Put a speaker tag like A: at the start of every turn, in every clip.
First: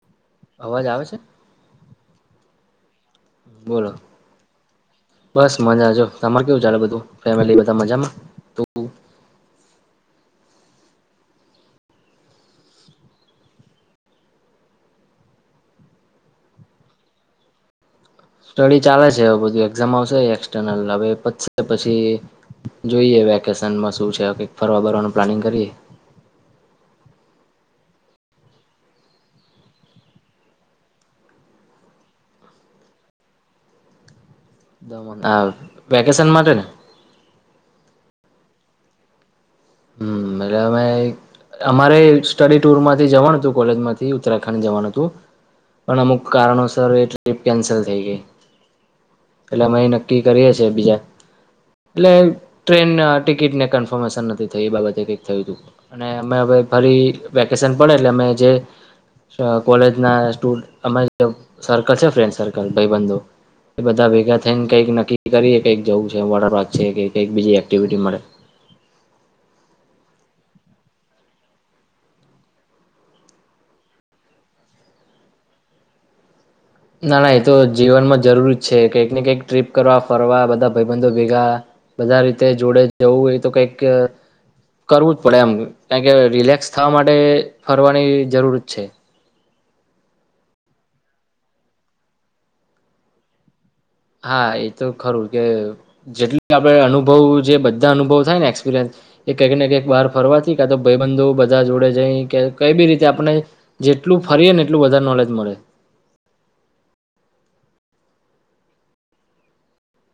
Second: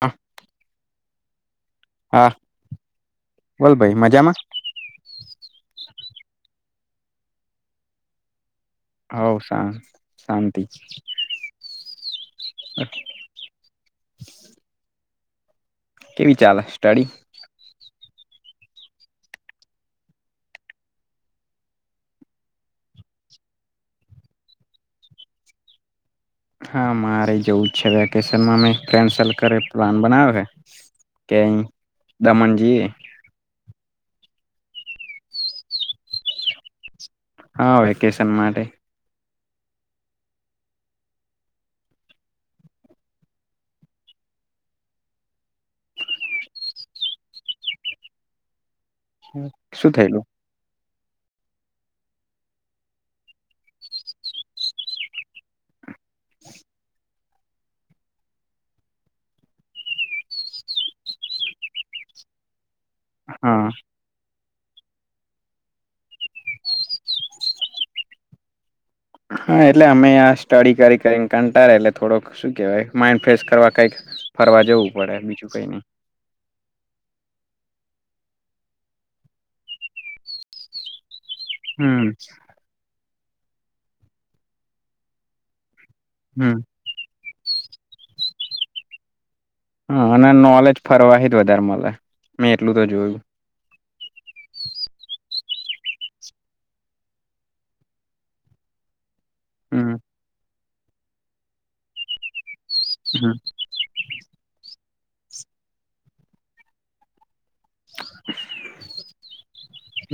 A: હા.
B: અવાજ આવે છે?
A: હા. બોલ
B: બોલો,
A: ભાઈ મજામાં?
B: બસ મજાજો. તમાર કેવું ચાલે બધું ફેમિલી બધા મજામાં?
A: હવ શા શાંતિ. કેવી ચાલે સ્ટડી?
B: સ્ટડી ચાલે છે બધું એક્ઝામ આવશે એક્સટર્નલ હવે પછી, જોઈએ વેકેશનમાં શું છે કંઈક ફરવા ફરવાનું પ્લાનિંગ કરીએ.
A: હા મારે જોવું છે વેકેશનમાં મે કેન્સલ કર પ્લાન બનાવે છે, કે અહીં દમણ જોઈએ.
B: હા વેકેશન માટે ને?
A: હા વેકેશન માટે.
B: હમ એટલે અમે અમારે સ્ટડીટુરમાંથી જવાનું હતું કોલેજમાંથી ઉત્તરાખંડ જવાનું હતું, પણ અમુક કારણોસર એ ટ્રીપ કેન્સલ થઈ ગઈ. એટલે અમે એ
A: શું
B: નક્કી
A: થયેલું?
B: કરીએ છીએ બીજા. એટલે ટ્રેન ટિકિટને કન્ફર્મેશન નથી. તો એ બાબતે કંઈક થયું હતું અને અમે હવે ફરી વેકેશન પડે એટલે અમે જે, કોલેજના સ્ટુડન્ટ્સ અમે જે સર્કલ છે ફ્રેન્ડ સર્કલ. ભાઈ બંધો
A: હા
B: બધા ભેગા થ કઈક નક્કી કરી કઈક જવું છે વારાગ છે કઈક બીજી એક્ટિવિટી મળે.
A: હા એટલે અમે આ સ્ટડી કરી કરીને કંટાે એટલે થોડોક શું કેવાય માઈડ ફ્રેશ કરવા કઈક ફરવા જવું પડે બીજું કઈ નઈ.
B: ના ના એ તો જીવનમાં જરૂર છે કંઈક ને કંઈક ટ્રીપ કરવા ફરવા બધા ભાઈબંધો ભેગા,
A: હમ
B: બધા રીતે જોડે જવું હોય તો કઈક, કરવું જ પડે એમ. કારણ કે
A: હમ
B: રિલેક્સ થવા માટે ફરવાની જરૂરત છે.
A: હા અને નોલેજ ફરવાથી જ વધારે મળે, મે એટલું તો જોયું.
B: હા એતો ખરું કે, જેટલી આપડ અનુભવ જે બધા અનુભવ થાય ને એક્સપિરિયન્સ. એ કંઈકને કંઈક
A: હમ
B: બાર ફરવા ક તો ભાઈ બંધુ બધા જોડે જાય કે કઈ બી રીતે આપણે,
A: હમ
B: જેટલું ફરીએ ને. એટલું બધારે નોલેજ મળે.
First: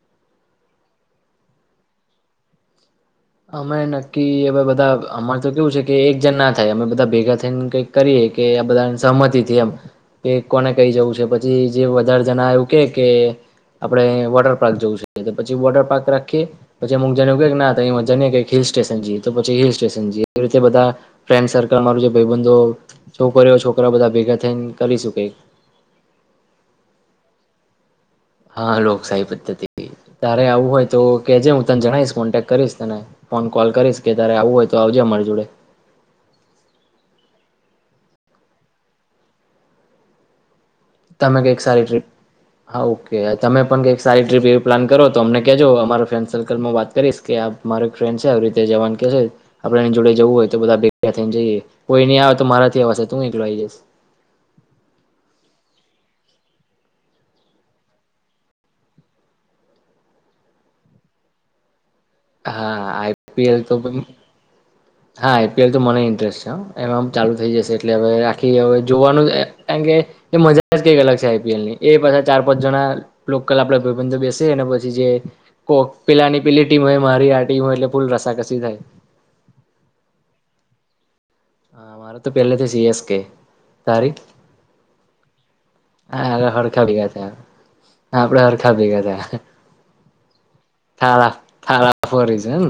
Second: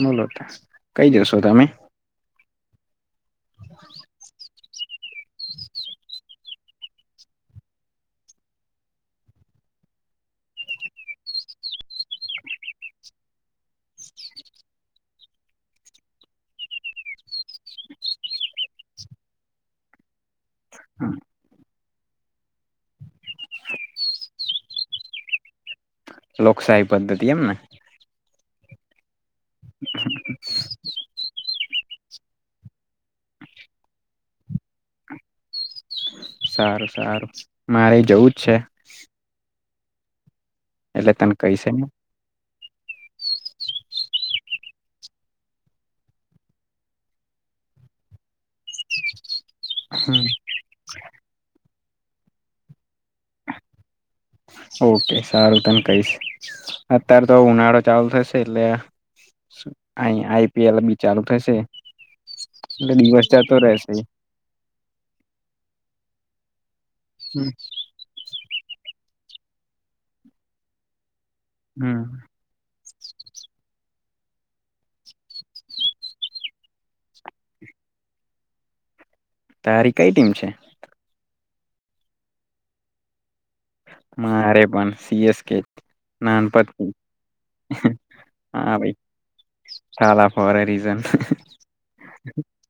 A: બોલો કઈ જશો તમે?
B: અમે નક્કી હવે બધા અમારે તો કેવું છે કે એક જણ ના થાય અમે બધા ભેગા થઈને કઈક કરીએ કે આ બધા સહમતીથી એમ, કે કોને કઈ જવું છે પછી જે વધારે જણા એવું કે, કે આપડે વોટર પાર્ક જવું છે પછી વોટર પાર્ક રાખીએ, પછી અમુક જને એ ના જ હિલ સ્ટેશન જીએ તોછી હિલ સ્ટેશન જીએ. એવી રીતે બધા, ફન્ તમારું જે ભાઈબંધો છોકરીઓ છોકરા બધા ભેગા થઈને કરીશું કઇક.
A: લોકશાહી પદ્ધતિ એમને.
B: હા લોકશાહી પદ્ધ તારે આવું હોય તો કેજે હું તને જણાવશ કોન્ટેક કરીશ તને ફોન કોલ કરીશ કે તારે આવું હોય તો આવજે અમારી જોડે.
A: સારું સારું, મારે જવું જ છે. એટલે તને
B: તમે
A: કૈ
B: કંઈક
A: છે
B: સારી
A: ને.
B: ટ્રીપ હા ઓકે તમે પણ કંઈક સારી ટ્રીપ એવી પ્લાન કરો તો અમને કેજો અમારા ફ્રેન્ડ સર્કલમાં વાત કરીશ કે મારે એક ફ્રેન્ડ છે આવી રીતે જવાન કે છે. આપણે એની જોડે જવું હોય તો બધા ભેગા થઈને જઈએ. કોઈ નહી આવે તો મારાથી અવા
A: ઓકે સારું તને કઈશ અત્યારે તો ઉનાળો ચાલુ થશે એટલે આહી આઈપીએલ બી ચાલુ થશે.
B: હા
A: એટલે દિવસ જતો
B: આઈપીએલ તો
A: રહેશે
B: પણ હા આઈપીએલ તો મને ઇન્ટરેસ્ટ છે. એમાંમ ચાલુ થઈ જશે એટલે હવે આ હવે જોવાનું કારણ કે એ મજા જ કઈક અલગ છે ની એ
A: હમ
B: પાછા ચાર પાંચ જણા લોકલ આપડા ભાઈબંધ બેસે પછી જે કો પેલાની પેલી ટીમ હોય મારી આ ટીમ હોય એટલે ફૂલ રસાકસી થાય.
A: તારી કઈ ટીમ છે.
B: હ મારે તો પહેલા તો સીએસ કે તારી
A: મારે પણ સી એસ કે
B: હા હરખા
A: નાનપણથી
B: ભેગા થયા
A: હ
B: આપડે હરખા
A: હા ભાઈ,
B: ભેગા થયા
A: ઠાલા ફોર અ રીઝન
B: થાળા થાળા ફોર રીઝન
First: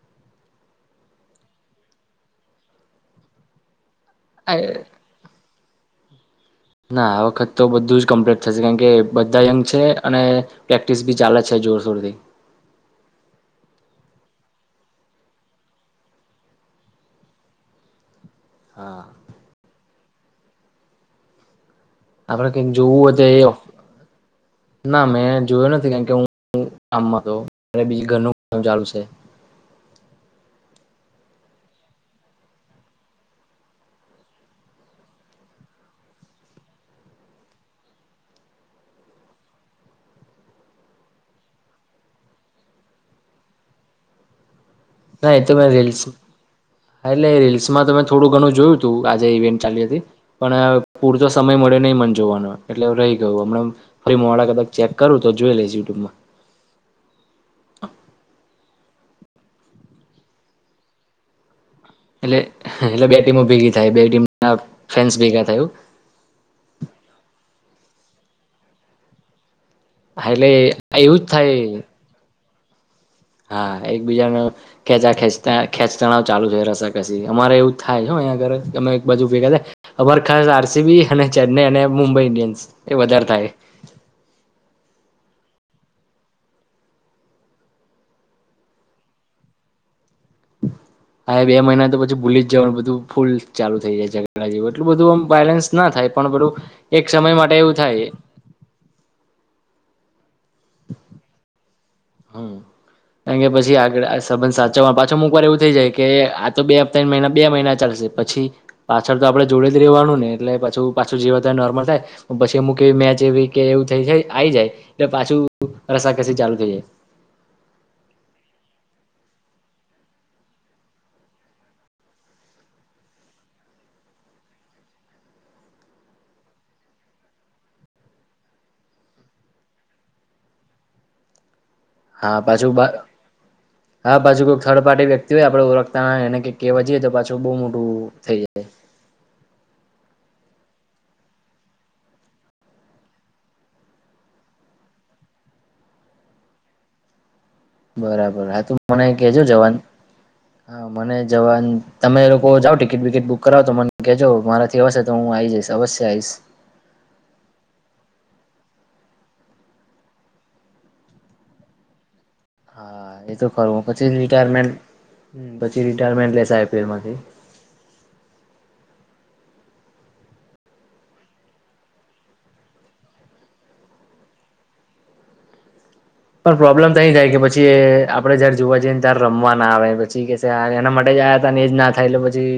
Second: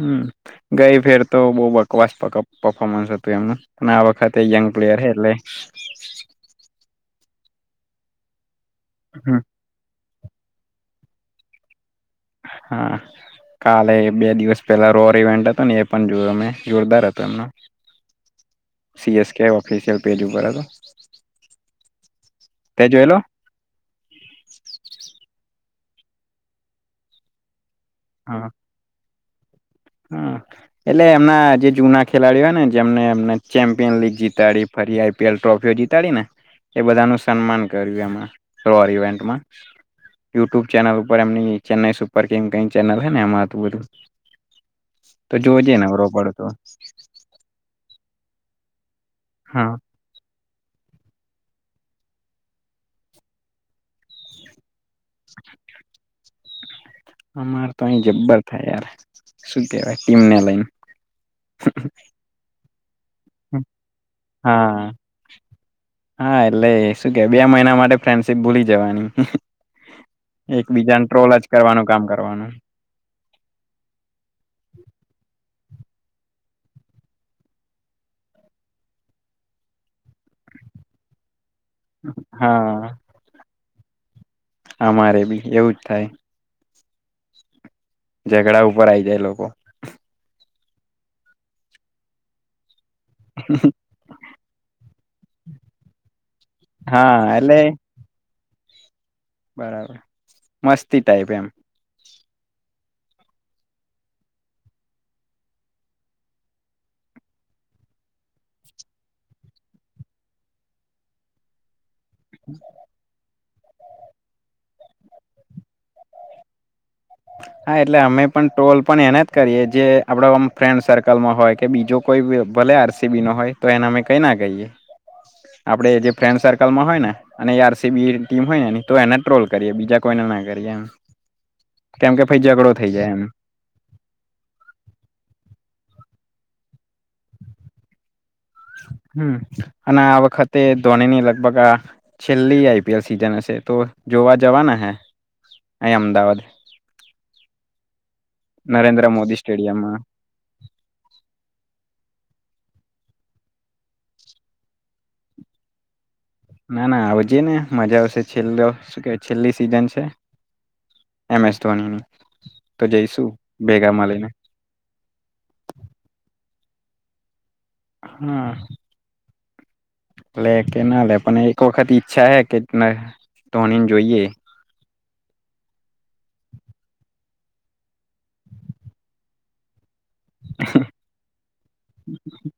A: હમ. ગઈ ફેર તો બહુ બકવાસ પફોર્મન્સ હતું એમનું આ વખત યંગ પ્લેયર હે એટલે
B: ના આ વખત તો બધું જ કમ્પલેટ. અચ્છા કારણ કે
A: હ
B: બધા યંગ છે. અને પ્રેક્ટિસ બી ચાલે છે, જોરશોરથી.
A: હા કાલે બે દિવસ પહેલા રોર ઇવેન્ટ હતો ને એ પણ જોયયો અમે જોરદાર હતો એમનો
B: હા
A: સી એસ કે, ઓફિસ એમ પેરયુ બરાબર
B: આપણે કંઈક જોવું તો ના મેં જોય ન કારણ કે હું કામમાં તો અને બીજું ઘરનું કામ ચાલુ છે.
A: હ એટલે એમના જે જુના ખેલાડીઓ હોય ને જેમનેમ ચેમ્પિયન લીગ જીતાડી ફરી આઈપીએલ ટ્રોફીઓ જીતાડી ને એ બધા ન સન્માન કર્યું. એમાં રોર ઇવેન્ટમાં યુટ્યુબ ચેનલ ઉપર એમની ચેન્નાઈ સુપર કિંગ કઈ ચેનલ ને એમાં બધું તો
B: ના તમે
A: જોજે
B: રીલ્સ
A: નવરો પડતો
B: એટલે રીલ્સમાં તમે થોડું ઘણું જોયું. તો આજે ઇવેન્ટ
A: હા
B: ચાલી હતી. પણ પૂરતો સમય મળે નહીં મન જોવાનો એટલે રહી ગયું હમણાં ફરી મોડા કદાચ. ચેક કરું તો જોઈ લઈશ યુટ્યુબમાં.
A: અમાર તો અહી જબ્બર થાય યાર. શું કેવાય ટીમને લઈને?
B: એટલે એટલે બે ટીમો ભેગી થાય બે ટીમ ના
A: હા
B: ફેન્સ ભેગા થાયું.
A: ફ્રેન્ડશિપ ભૂલી જવાની.
B: એટલે એવું જ થાય.
A: પણ
B: હા એ બીજા કેચા ખેંચતા. ખેંચ તણાવ ચાલુ છે રસાકસી અમારે એવું થાય છે અંયા ઘ અમે એક બાજુ ભેગા થાય, અમા ખાસ આર સી બી અને ચેન્નાઈ અને મુંબઈ ઈન્ડિયન્સ, એ
A: હા
B: વધારે થાય.
A: અમારે બી એવું જ થાય. ઝઘડા ઉપર આઈ જાય લોકો.
B: હા બે મહિના તો પછી ભૂલી જ જવાનું બધું. ફૂલ ચાલુ થઈ જાય જેવ એટલું બધું વાયોલેન્સ ના થાય પણ બધું, એક
A: હા
B: સમય માટે
A: એટલે
B: એવું થાય.
A: બરાબર, મસ્તી ટાઈપ એમ.
B: હમ, કારણ કે પછી આગળ સંબંધ સાચવવાનો પાછો અમુક વાર એવું થઈ જાય કે આ તો બે હપ્તા મહિના બે મહિના ચાલશે પછી, પાછળ તો આપડણે જોડે જ રવાનું ને એટલે પાછું પાછું જીવા તો નોર્મલ થાય. પછી એમુક એવી મેચ એવી કે એવું થઈ જાય આવી જાય, એટલે પાછું રસાકસી ચાલુ થઈ જાય.
A: હા એટલે અમે પણ ટ્રોલ પણ એને જ કરીએ જે આપડમ ફ્રેન્ડ સર્કલમાં હોય કે બીજો કોઈ ભલે આર સી બી નો હોય તો એને અમે કઈ ના કહીએ, આપણે જે ફ્રેન્ડ સર્કલમાં હોય ને અને એ આર સીબી ની ટીમ હોય ને તો એને ટ્રોલ કરીએ બીજા કોઈને ના કરીએ એમ. કેમ કે
B: હા
A: ભાઈ ઝઘડો
B: પાછું
A: થઈ જાય એમ
B: હા પાછું કોઈ થર્ડ પાર્ટી વ્યક્તિ હોય આપડે ઓળખતા એને કે કેવા જએ તો પાછું બઉુ મોટું થઈ જાય
A: હમ અને વખતે ધોનીની લગભગ આ, છેલ્લી આઈપીએલ સીઝન હશે તો જોવા જવાના હે, અહીં અમદાવાદ.
B: બરાબર હા તું મને
A: નરેન્દ્ર મોદી
B: કેજો જવાન
A: સ્ટેડિયમમાં
B: હા મને જવાનું. તમે એ લોકો જાાવ ટિકિટ બિકિટ બુક કરાવ તો મને કહેજો મારાથી હશે તો હું આવી જઈશ અવશ્ય આ આવીશ.
A: ના ના આવ જઈએ ને મજા આવશે છેલ્લો શું કેવાય છેલ્લી સિઝન છે, એમ એસ ધોનીની. તો
B: હા
A: જઈશું
B: એ તો ખરું હ
A: ભેગા
B: પછી
A: મળીને
B: રિટાયરમેન્ટ પછી રીટાયરમેન્ટ લે સાબ ફરમાંથી
A: હા લે કે ના લે પણ એક વખત ઈચ્છા હે કે ધોનીને જોઈએ.
B: પણ પ્રોબ્લેમ તો અહી થાય કે પછી આપડે જયારે જોવા જઈએ ને ત્યારે રમવા ના આવે. પી કે એના માટે જ આયા હતા અને એજ ના થાય એટલે પછી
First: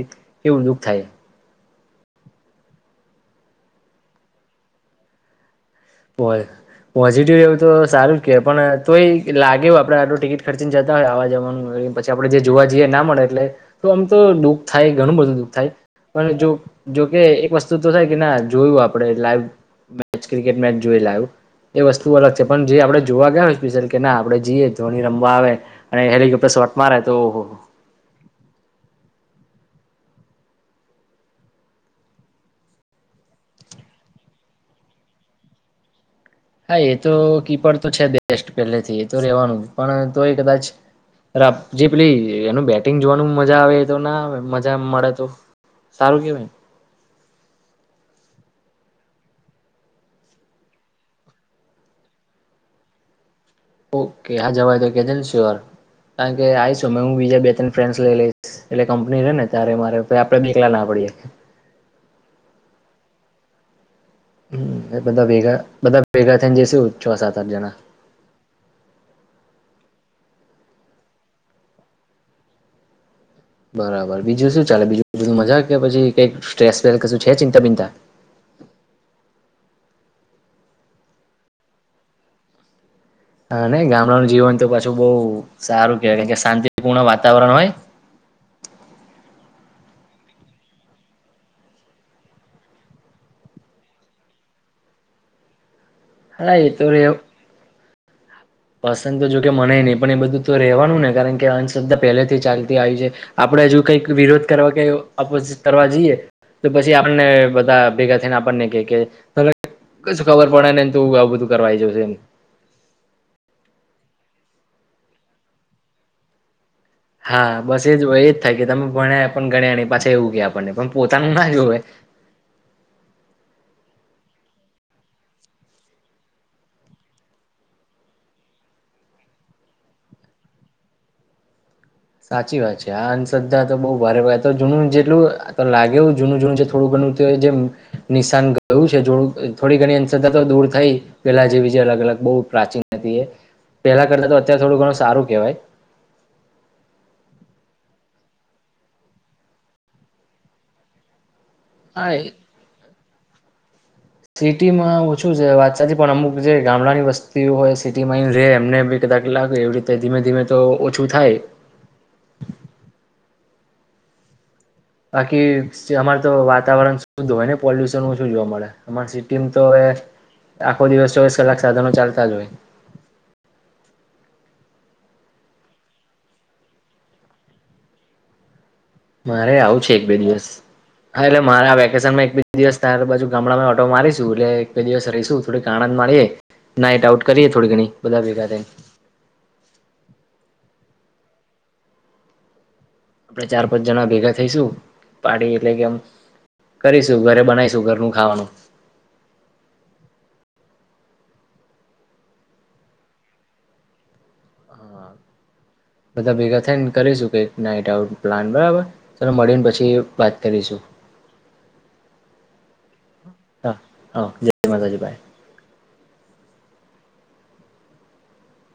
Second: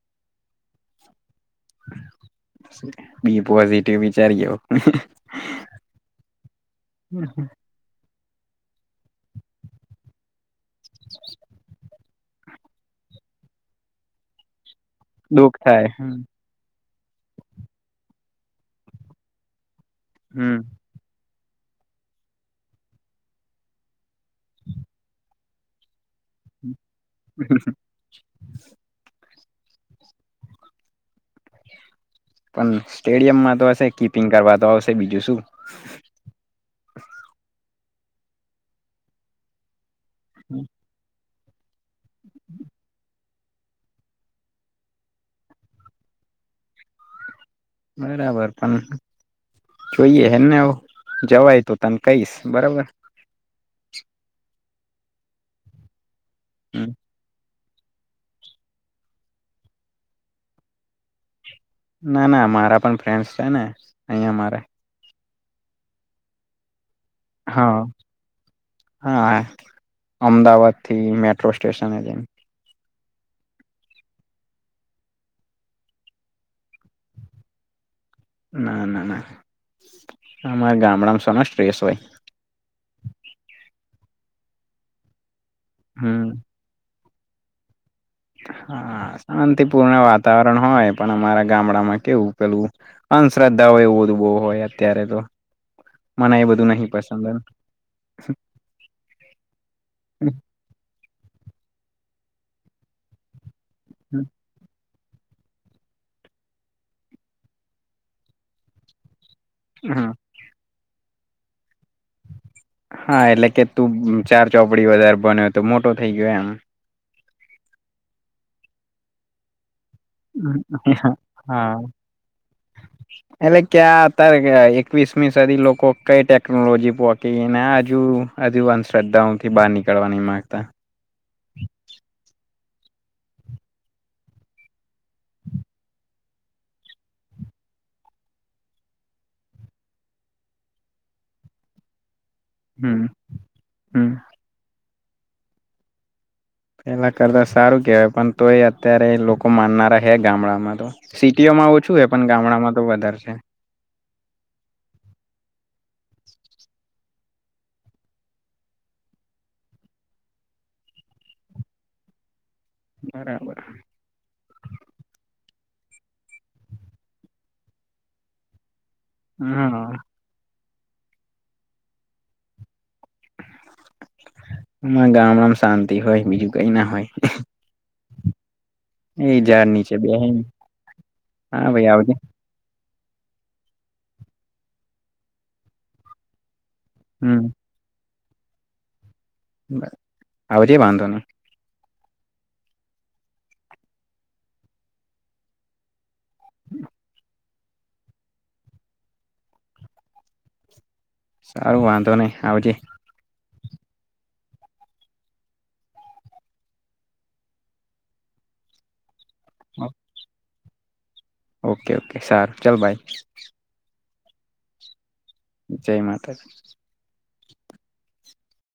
B: એ ઉલ્લુખ થાય.
A: બી પોઝિટિવ વિચારી ગયો.
B: પોઝિટિવ એવું તો સારું. પણ તો એ લાગે આપડે આટલ ટિકિટ ખેડચીન જતા હો આવા જેમ પછી આપડણે જે જોવા જઈએ ના મળે એટલે તો આમ તો દુઃ થાય ઘણું બધું દુઃખ થાય પણ જો જોકે એક વસ્તુ તો થાય કે ના જોયું આપડે લાઈવ મેચ
A: હમ.
B: ક્રિકેટ મેચ એ વસ્તુ અલગ છે પણ જે આપણે જોવા ગયા હોય સ્યલ કે ના આપણે જઈએ ધની રમવા આવે. અને હેલિકોપ્ટર સ્ટ માર તો ઓહહ.
A: પણ સ્ટેડિયમમાં તો હશે કીપિંગ કરવા તો આવશે બીજું શું.
B: હા એ તો કીપડ તો છે બેસ્ટ પેલેથી એ તો રેવાનું. પણ તોય કદાચ જે પેલી એનું બેટિંગ જોવાનું મજા આવે તો ના આવે મજા મળે તો સારું કેવાય.
A: બરાબર પણ જોઈએ એને જવાય તો તને કહીશ બરાબર.
B: ઓકે હા જવાય તો કેજસીર કારણ કે આવીશું મેમે હું બીજા બે તને લ લ એટલે કંપની રે ને ત્યારે મારે આપડે દલા ના પડીએ.
A: ના-ના મારા પણ ફ્રેન્ડસ છે ને અહિયાં મારે
B: હમ બધા ભેગા બધા ભેગા થઈને જશું.
A: હા [inaudible] હા અમદાવાદ થી મેટ્રો સ્ટેશન જ
B: બરાબર બીજું શું ચાલે બીજું બધું મજા કે પછી કે સ્ટ્રેસ છે ચિંતા બિંતા
A: ના-ના-ના અમારા ગામડામાં સનો સ્ટ્રેસ હોય.
B: હા ને ગામડાનું જીવન તો પાછું બહુ સારું કહેવાય
A: હમ
B: કે શાંતિપૂર્ણ વાત [unintelligible] હોય.
A: હા શાંતિપૂર્ણ વાતાવરણ હોય પણ અમારા ગામડામાં કેવું પેલું અંધશ્રદ્ધા હોય એવું બધું બહુ હોય અત્યારે તો. મને એ
B: હા
A: બધું
B: તો
A: નહીં
B: રે
A: પસંદ. હા.
B: પસંદ તો જો કે મળે નહી પણ એ બધું તો રહેવાનું ને. કારણ કે અંધશ્ર્ધા પહેલેથી ચાલતી આવી છે. આપણે હજુ કંઈક વિરોધ કરવા કે વુ ઓપોઝ કરવા જઈએ તો પછી આપને બધા ભેગા થઈને આપણને કઈ કે
A: હ
B: [unintelligible] ખબર પડ ને. તું આવું બધું કરવા આઈ જા
A: હા એટલે કે તું ચાર ચોપડી વધારે બન્યો તો મોટો થઇ ગયો એમ.
B: હા બસ એજ હોય એજ થાય કે તમે ભાણીયા પણ ગણ્યા નહીં.
A: હા એટલે ક્યાં [unintelligible] એકવીસમી સદી લોકો કઈ ટેકનોલોજી પોકીને હજુ હજુ અંધશ્રદ્ધાઓ થી બહાર નીકળવાની માંગતા.
B: સાચી વાત છે આ અંધ્રદ્ધા તો બહુ ભારે ભ તો જૂનું જેટલું લાગેું જૂનું જૂનું જે થોડું ઘણું જે નિશાન ગયું છેડ થોડી ઘણી અંધદ્ધા તો દૂર થઈ પેલા જેવી જે અલગ અલગ બઉ પ્રાચીન
A: હમ
B: હતી એ પેલા
A: હમ
B: કરતા તો અત્યારે થોડું ઘણું સારું કેવાય
A: પેલા કરતા સારું કેહેવાય પણ તો એ અત્યારે લોકો માનનારા હે ગામડામાં તો ટી માં ઓછું હોય
B: હા
A: પણ ગામડામાં તો વધારે છ [inaudible]
B: સિટીમાં ઓછું છે વાત સાચી પણ અમુક જે ગામડાની વસ્તીઓ હોય સિટીમાં રે એમને બી કદાચ લાગે એવી રીતે ધીમે ધીમે તો ઓછું થાય.
A: બરાબર.
B: બાકી અમાર તો વાતાવરણ શુંધ હોય ને પોલ્યુશન નું શું જોવા મળે. એમાર સિટીમ તો એ
A: હા
B: આખો દિવસ ચોવીસ કલાક સાધનો ચાલતા જ હોય.
A: હ ગામડામાં શાંતિ હોય બીજું કઈ ના હોય એ
B: મારે
A: ઝાડ
B: આવું છે
A: નીચે
B: એક બે
A: બેહી
B: દિવસા હા એટલે મારા
A: ભાઈ આવજે
B: વેકેશનમાં એક બે દિવસ ત્યાર બાજુ ગામડામાં ઓટો મારીશું એટલે એક બે દિવસ રહીશું થોડીક આણંદ મારીએ નાઈટ આઉટ
A: હમ
B: કરીએ થોડી ઘણી. બધા ભેગા થઈ
A: આવજે વાંધો ન
B: આપડે ચાર પાંચ જણા ભેગા થઈશું પાડી એટલે કે આમ કરીશું ઘરે બનાઇશ શુ ગરનું ખાવાનું
A: સારું વાંધો નહી આવજે.
B: હા બધા ભેગા થાયને કરીશું કે નાઈટ આઉટ પ્લાન બરાબર. તને મળીને પછી કરીશું.
A: ઓકે ઓકે સારું ચાલ બાય.
B: હા હા જય માતાજી બાઈ.
A: જય માતા.